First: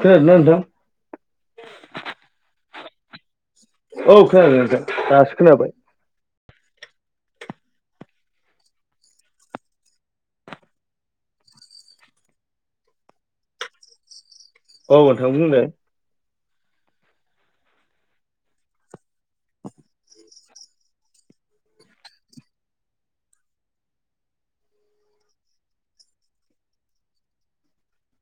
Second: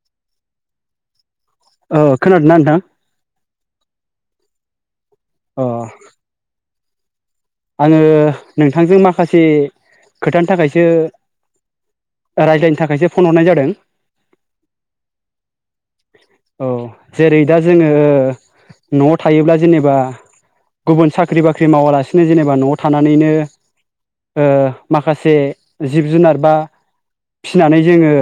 खोनादों ना नोंथां? औ खोनादोंना नोंथां? औ खोनादों नोंथां दासो अ खोनाबाय आङो नोंथांजों माखासे खोथानि थाखायसो रायज्लायनो थाखायसो फन हरनाय जादों औ नोंथां बुंदो औ जेरै दा जोङो न'आव थायोब्ला जेनेबा गुबुन साख्रि बाख्रि मावालासिनो जेनेबा न'आव थानानैनो ओ माखासे जिब जुनार बा फिनानै जोङो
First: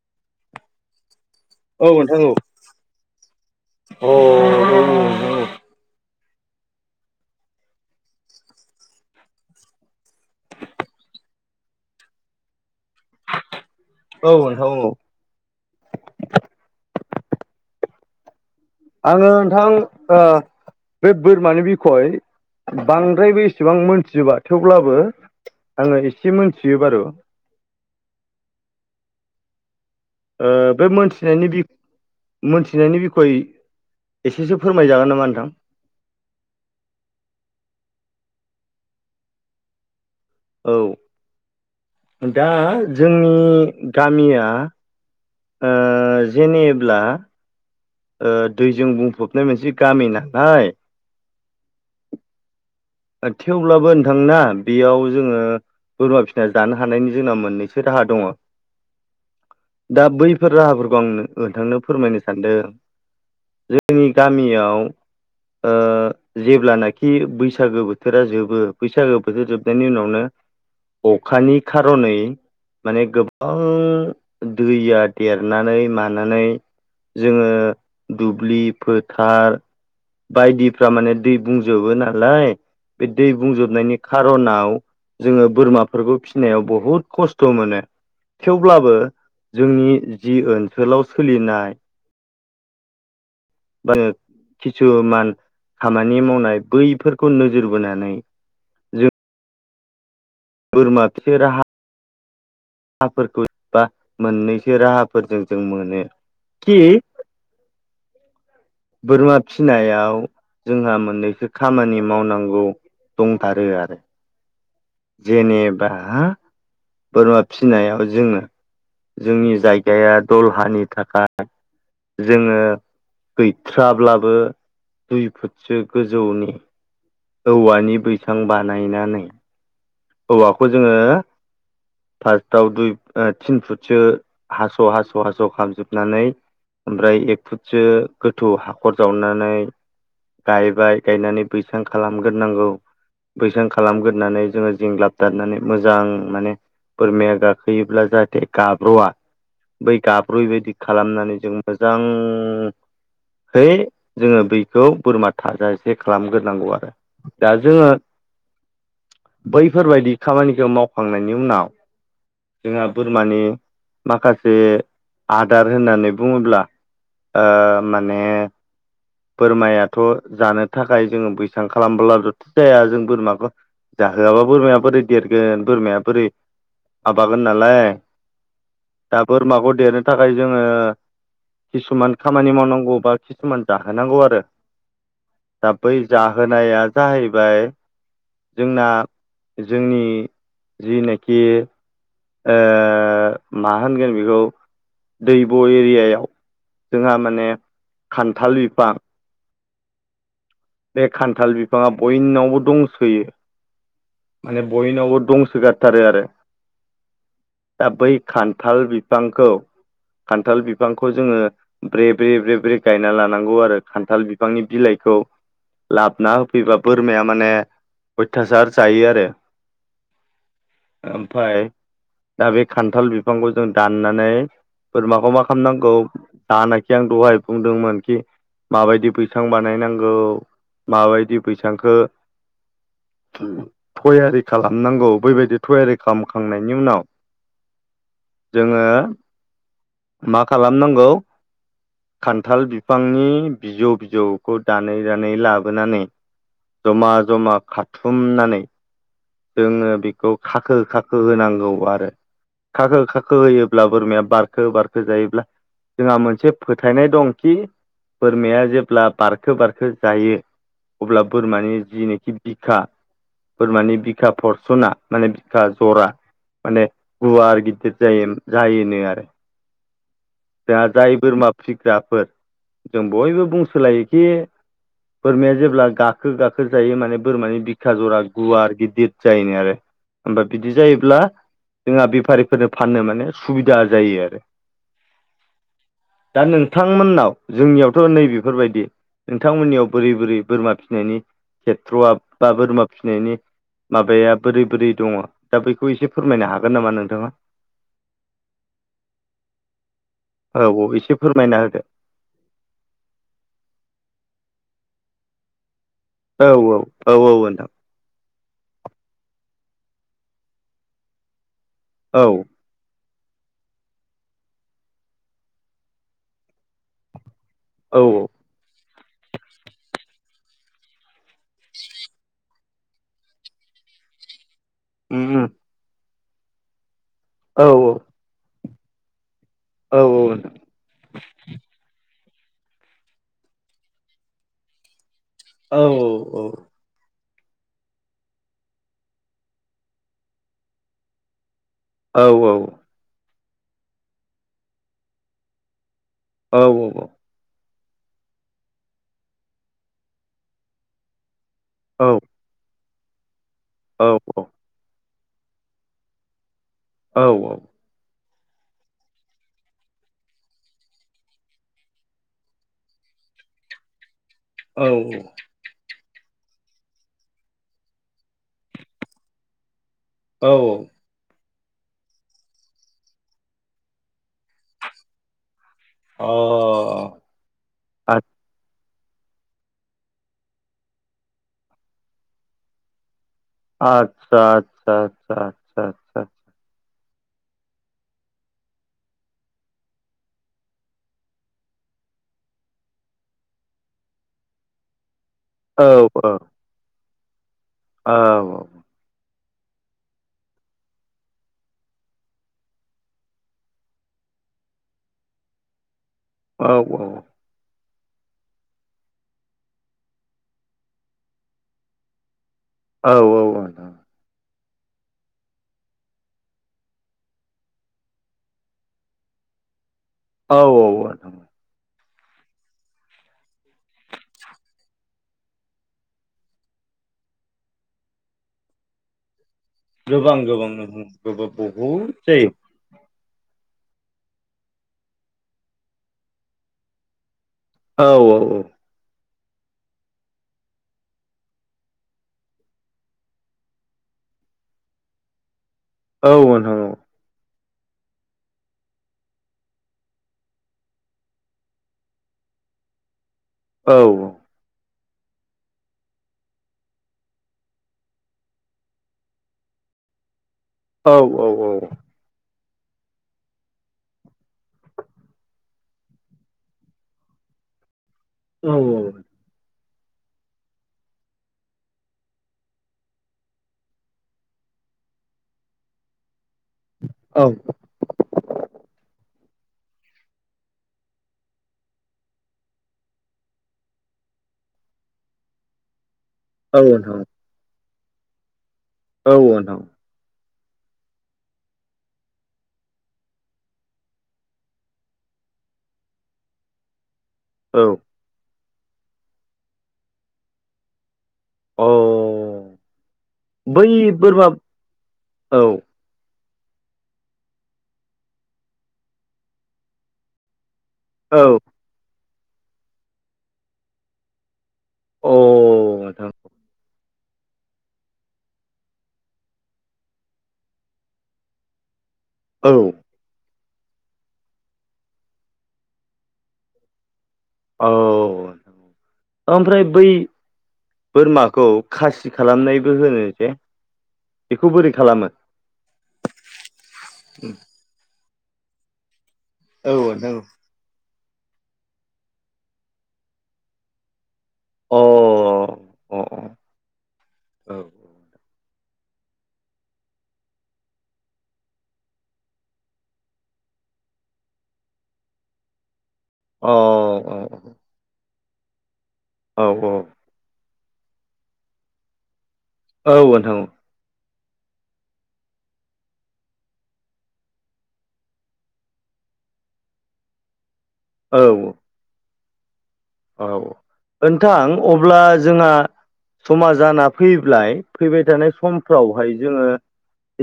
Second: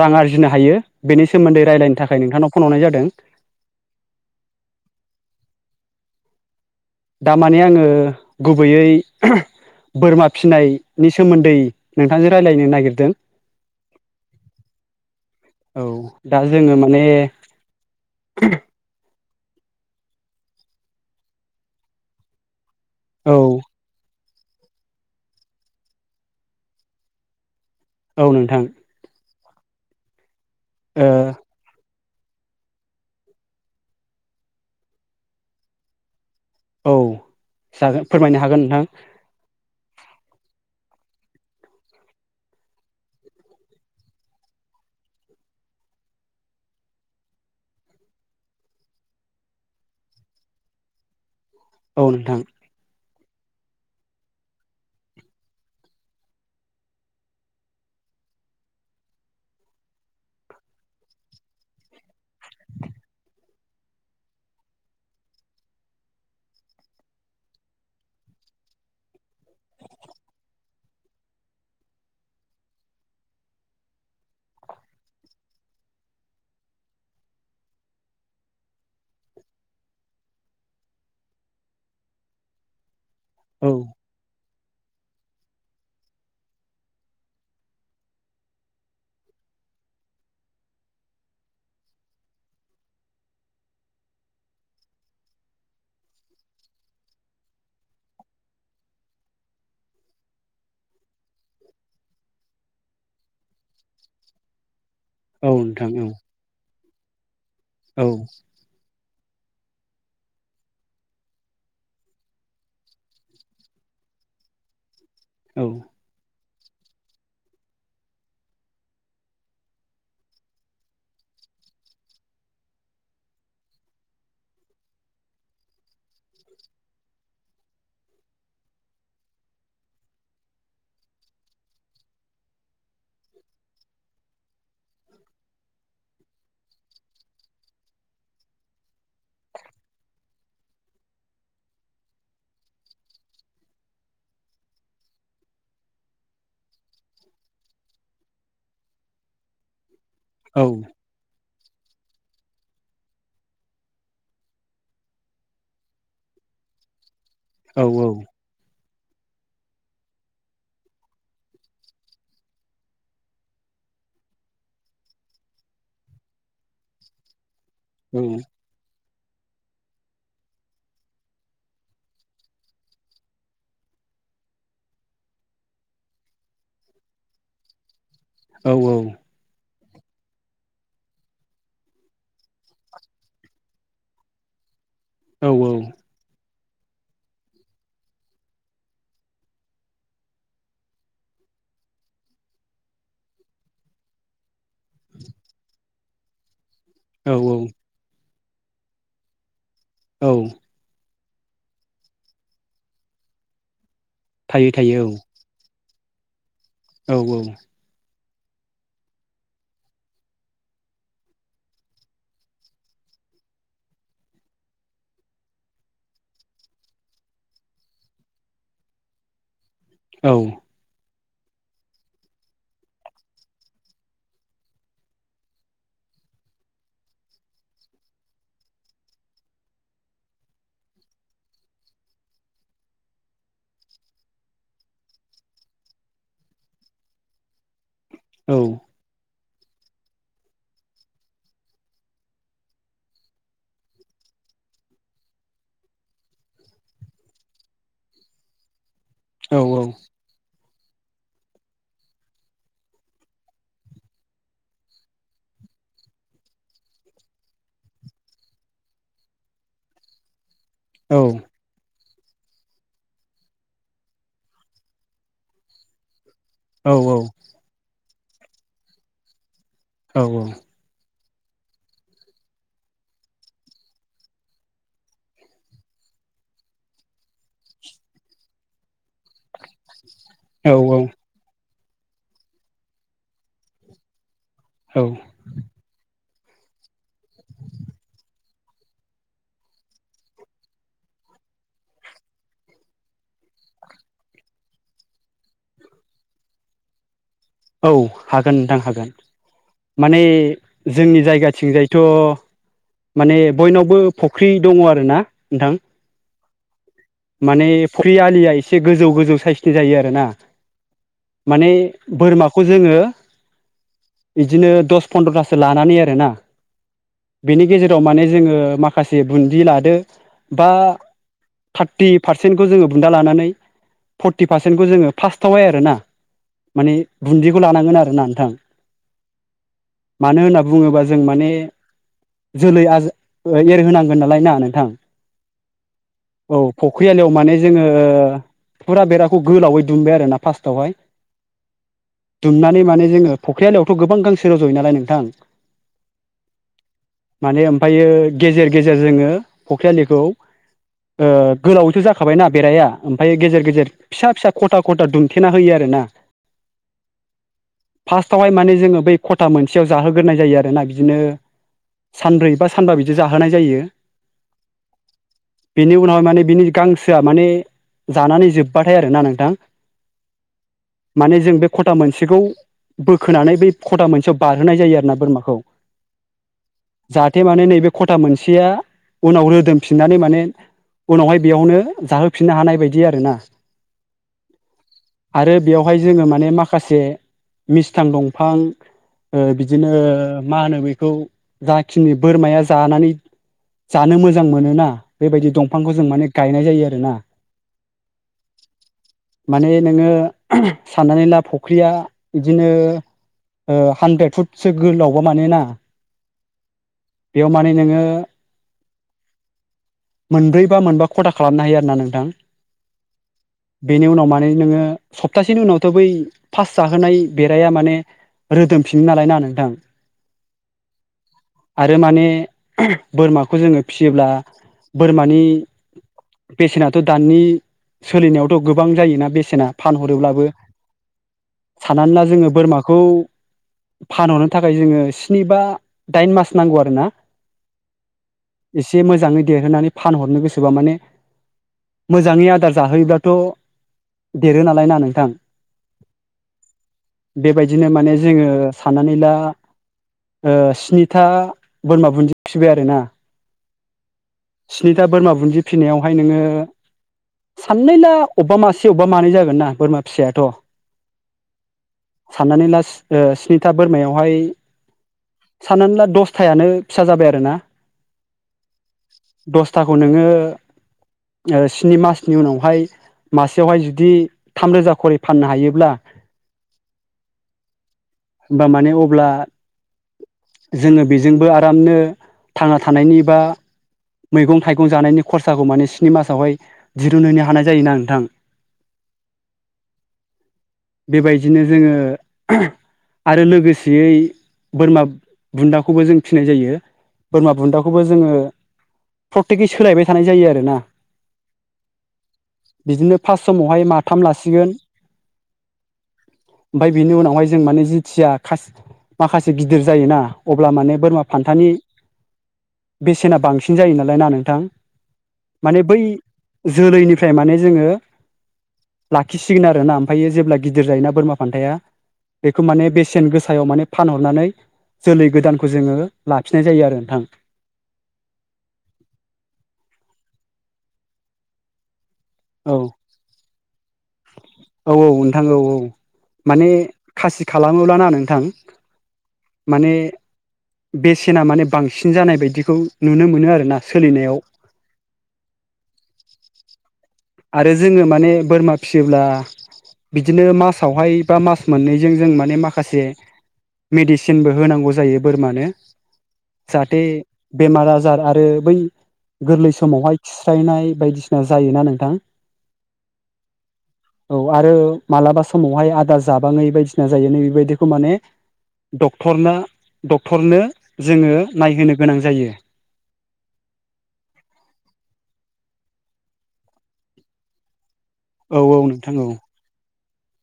रां आरजिनो हायो बेनि सोमोन औ नोंथां औ अ उम उम दामाने आङो गुबैयै बोरमा फिसिनायनि सोमोन्दै नोंथांजों रायलायनो नागिर दों अ औ नोंथां औ नोंथां औ औ दा जोङो माने [inaudible] ओ नोंथां ओ बे बोरमानि बिखय औ बांद्रायबो एसेबां मोनथिजोबा थेवब्लाबो आङो एसे मोनथियो बारु औ नोंथां ओ बे ओ मोनथिनायनि बिख मोनथिनायनि बिखय एसेसो फोरमायजागोन नामा नोंथां औ जागोन फोरमायनो हागोन नोंथां औ दा जोंनि गामिया ओ जेनेब्ला ओ दैजों बुंफबनाय मोनसे गामि नालाय औ नोंथां थेवब्लाबो नोंथांना बेयाव जोङो बोरमा फिसिना जानो हानायनि जोंना मोननैसो राहा दङ' दा बैफोर राहाफोरखौ आं नो नोंथांनो फोरमायनो सानदो जोंनि गामियाव ओ जेब्लानाखि बैस सागो बोथोरा जोबो बैसागो बोथोर जोबनायनि उनावनो अखानि खार'नै माने गोबां दैया देरनानै मानानै जोङो दुब्लि फोथार बायदिफ्रा माने दै बुंजोबो नालाय बे दै औ बुंजोबनायनि खारनाव जोङो बोरमाफोरखौ फिसिनायाव बहुद खसथ' मोनो थेवब्लाबो जोंनि ओनसोलाव जि ओनसोलाव सोलिनाय [unintelligible] खिसुमान खामानि मावनाय बैफोर खौ नोजोर बोनानै जों बोरमा जे राहा राहाफोरखौ बा मोननैसो राहा फोरजों जों नोंथां मोनो औ खि औ बोरमा फिनायाव जोंहा मोननैसो खामानि मावनांगौ दंथारो आरो जेनेबा बोरमा फिसिनायाव जोङो जोंनि जायगाया दलहानि थाखाय जोङो गैथ्राब्लाबो दुइ फुटसो गोजौनि औवानि बैसां बानायनानै औवाखौ जोङो फार्स्टआव दुइ थिन फुटसो हास' हास' हास' खालामामजोबनानै ओमफ्राय एक फुटसो गोथौ हाखर जावनानै गायबाय गायनानै बैसां खालामगोरनांगौ बैसां खालामगोरोनानै जोङो जिं लाबदारनानै मोजां माने बोरमाया गाखोयोब्ला जाहाथे गाब्र'आ बै औ गाब्रैयैबादि खालामनानै जों मोजांहै जोङो बखौ बोरमा थाजा एसे खालामग्रोनांगौ आरो दा औ जोङो बैफोर बायदि खामानिखौ मावखांनायनि उनाव जोंहा बोरमानि माखासे आदार होननानै बुङोब्ला माने बोरमायाथ' जानो थाखाय जोङो बैसां खालामब्लाबोलथ' जाया जों बोरमाखौ जाहोआबा बोरमाया बोरै देरगोन बोरमाया बोरै माबागोन नालाय औ दा बोरमाखौ देरनो नि थाखाय जोङो किसुमान खामानि मावनांगौ बा किसुमान जाहोनांगौ आरो दाबै जागोन बोरमाया जाहैबाय जोंना जोंनि जिनाखि ओ मा होनगोन बेखौ दैब' एरियायाव जोंहा औ माने थालिर फिफां औ बे खानथाल बिफाङा बयनावबो दंसोयो माने थायो थायो बयनावबो दंसोगारथारो आरो औ औ खानथाल बिफांखौ खानथाल बिफांखौ जोङो ब्रे ब्रे ब्रे ब्रे गायना लानांगौ आरो खानथाल बिफांनि बिलाइखौ लाबोना होफैबा बोरमाया माने अथासार जायो आरो औ ओमफाय दा बे खानथाल बिफांखौ जों दाननानै बोरमाखौ मा खालामनांगौ दानाखि आं दहाय बुंदोंमोनखि माबायदि बैसां बानायनांगौ माबायदि बैसांखौ थयारि खालामनांगौ बैबायदि थयारि खालामखांनायनि उनाव औ जोङो मा खालामनांगौ खानथाल बिफांनि बिजौ बिजौखौ दानै दानै लाबोनानै जमा जमा खाथुमनानै औ जोङो बेखौ खाखो खाखो होनांगौ आरो खाखो खाखो होयोब्ला बोरमाया बारखो बारखो जायोब्ला जोंहा मोनसे फोथायनाय दंखि बोरमाया जेब्ला बारखो बारखो जायो औ औ अब्ला बोरमानि जिनिखि बिखा बोरमानि बि बिखा परसना माने बिखा जरा माने गुवार गिदिर जायो जायोनो आरो दा जाय बोरमा फिग्राफोर जों बयबो बुंसोलायोखि बोरमाया जेब्ला गाखो गाखो जायो माने बोरमानि बिखा जरा गुवार गिदिर जायनि आरो होमबा बिदि जायोब्ला जोंहा बेफारिफोरनो फाननो माने सुबिदा जायो आरो औ दा नोंथांमोननाव जोंनियावथ' नैबेफोरबायदि नोंथांमोननियाव बोरै बोरै बोरमा फिनायनि खेथ्र'आ बा बोरमा फिसिनायनि माबाया बोरै बोरै दङ दा बेखौ एसे फोरमायनो हागोन नामा नोंथाङा औ हागोन नोंथां हागोन माने औ औ एसे जोंनि फोरमायना होदो जायगाथिंजायथ' माने बयनावबो फ्रि दङ आरो ना नोंथां औ औ औ औ माने नोंथां फरियालिया ए एसे गोजौ गोजौ साइसनि जायो आरो ना। माने औ बोरमाखौ जोङो बिदिनो दस फन्द्र'थासो लानानै आरोना। बेनि गेजेराव औ माने जोङो माखा माखासे बुन्दि लादो बा थार्टि पारसेन्टखौ जोङो बुन्दा लानानै र्पथि र्पथि पार्सेन्टखौ जोङो उम उम फास्टावाय आरो ना। माने बुन्दिखौ औ लानांगोन आरो ना नोंथां। औ औ मानो नोंथां होनना बुङोबा जों माने जोलै आर एरहोनांगोन नालाय ना नोंथां? औ औ फख्रि आलियाव माने जोङो फुरा बेराखौ गोलावै दुमबाय आरोना फार्स्टआवहाय। औ दुमनानै माने जोङो फख्रिलयावथ' गोबां गांसे र' ज'यो नालाय नोंथां। औ ओमफ्रायो गेजेर गेजेर जोङो फख्रिआलिखौ अ गोलावैथो औ जाखाबायना बेराया ओमफाय गेजेर गेजेर फिसा फिसा ख'था ख'था दु थेना होयो आरोना। औ औ। फार्स्टावहाय माने जोङो बै ख'था मोनसेयाव जाहोग्रोनाय जायो आरो ना बिदिनो सानब्रै बा सानबा बिदि जाहोनाय जायो। औ। बिनि उनावाय माने बिनि गांसोआ माने जानानै जोब्बाथाय आरोना नोंथां। औ माने जों बे ख'था मोनसेखौ बोखोनानै बै ख'था मोनसेयाव बारहोनाय जायो आरोना बोरमाखौ। जाहाथे माने नैबे ख'था अ मोनसेया उनाव रोदोमफिननानै माने उनावहाय बेयावनो जाहोफिननो हानाय बायदि आरोना। आतसा आतसा आतसा आतसा आतसा। से मिस्थां दंफां बिदिनो ओ मा होनो बेखौ जाखिनि बोरमाया जानानै जानो मोजां मोनोना बेबायदि आदसा दंफांखौ जों औ माने औ गायनाय जायो आरोना। औ औ। माने नोङो साननानै ला फख्रिया इदिनो ओ हानड्रेद फुटसो गोलावबा मानेना औ बेयाव माने नोङो [unintelligible] मोनब्रै बा मोनबा ख'था खालामनो हायो आरोना नोंथां। औ औ आ बेनि उनाव माने नोङो सप्तासेनि उनावथ' बै फास जाहोनाय बेराया माने रोदोमफिनो नालाय ना नोंथां। औ औ आ आरो माने बोरमाखौ जोङो फियोब्ला बोरमानि बेसेनाथ' दानि सोलिनायावथ' गोबां जायोना बेसेना। गोबां फानहरोब्लाबो गोबां [unintelligible] बहुद साननानै ला जोङो जायो। बोरमाखौ फानहरनो थाखाय जोङो स्नि बा दाइन मास नांगौ आरोना। औ औ औ। एसे मोजाङै देरहोनानै फानहरनो गोसोबा माने मोजाङै आदार जाहोयोब्लाथ' देरो नालाय ना नोंथां। औ [unintelligible] औ बेबायदिनो माने जोङो साननानै ला ओ स्निथा बोरमा बुन्दि फिबाय आरोना। औ औ। स्निथा बोरमा बुन्दि फिनायावहाय नोङो साननैला अब्बा मासे अब्बा मानै जागोन ना बोरमा फिसायाथ'। औ औ औ। साननानै लास ओ स्निथा बोरमायावहाय साननानै ला दसथायानो फिसा जाबाय आरोना। औ औ थाखौ नोङो ओ स्नि मासनि उनावहाय मासेयावहाय जुदि थामरोजा खरि फाननो हायोब्ला [inaudible] औ होनबा माने अब्ला जोङो बेजोंबो आरामनो थांना थानायनि बा मैगं थाइगं जानायनि खरसाखौ माने स्नि मासावहाय दिरुनहैनो हानाय जायोना। थां औ नोंथां औ बेबायदिनो जोङो आरो लोगोसेयै बोरमा बुन्दाखौबो जों फिनाय जायो। बोरमा औ बुन्दाखौबो जोङो प्रतेकै सोलायबाय थानाय जायो आरोना। अ बिदिनो फास समावहाय बै माथाम बोरमा लासिगोन औ ओमफाय बिनि उनावहाय जों माने जिथिया माखासे गिदिर जायोना अब ब्ला माने बोरमा अ फानथानि बेसेना बांसिन जायो नालाय ना नोंथां? माने बै नोंथां जोलैनि ओमफ्राय माने जोङो लाखिसिगोन आरोना ओमफायो जेब्ला गिदिर जायोना बोरमा फान्थाया बेखौ औ माने बेसेन गोसायाव माने फानहरनानै जोलै गोदानखौ जोङो लाफिननाय जायो आरो नोंथां। औ ओमफ्राय बै बोरमाखौ खासि औ खालामनायबो होनो जे बेखौ बोरै औ औ खालामो? नोंथां औ औ माने खासि खालामोब्लाना ना नोंथां माने औ नोंथां बे सेना माने बांसिन जानाय बायदिखौ नुनो मोनो आरोना सोलिनायाव। अ अ अ आरो औ जोङो माने बोरमा फियोब्ला बिदिनो मासावहाय बा मास मोननैजों जों माने माखासे मेडिसिनबो होनांगौ जायो बोरमानो। जाहाथे बेमार आजार आरो आरो बै औ गोरलै समावहाय औ खिस्रायनाय बायदिसिना जायोना नोंथां औ नोंथां औ। औ आरो मालाबा समावहाय आदार जाबाङै बायदिसिना जायो नै बेबायदिखौ माने डक्टरनो डक्टरनो जोङो औ नायहोनो गोनां जायो। औ नोंथां अब्ला जोंहा समा जाना फैब्लाय फैबाय थानाय औ औ नोंथां औ समफ्रावहाय जोङो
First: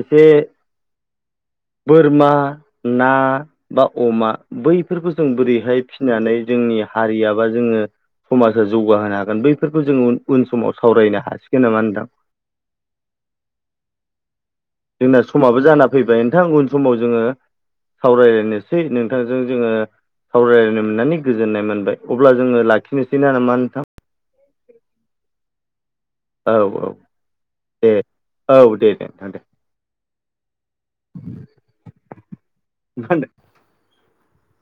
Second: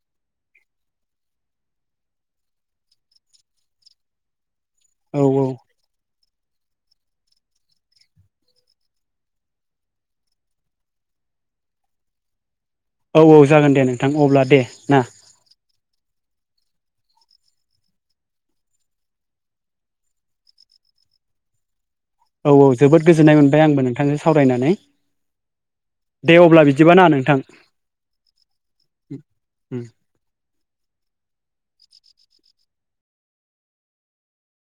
एसे बोरमा, ना, बा अमा बैफोरखौ औ जों बोरैहाय फिनानै जोंनि हारिया बा जोङो समाजा जौगाहोनो हागोन बैफोरखौ जोङो उन समाव सावरायनो हासिगोन नामा नोंथां? औ औ जागोन दे नोंथां अब्ला दे। ना जोंना समाबो जानाब फैबाय नोंथां उन समाव जोङो सावरायलायनोसै नोंथांजों जोङो सावरायलायनो मोननानै गोजोननाय मोनबाय। अब्ला औ जोङो औ जोबोद लाखिनोसै ना गोजोननाय नामा मोनबाय नोंथां आंबो नोंथांजों सावरायनानै। दे औ अब्ला औ बिदिबा ना नोंथां दे औ दे दे नोंथां [unintelligible]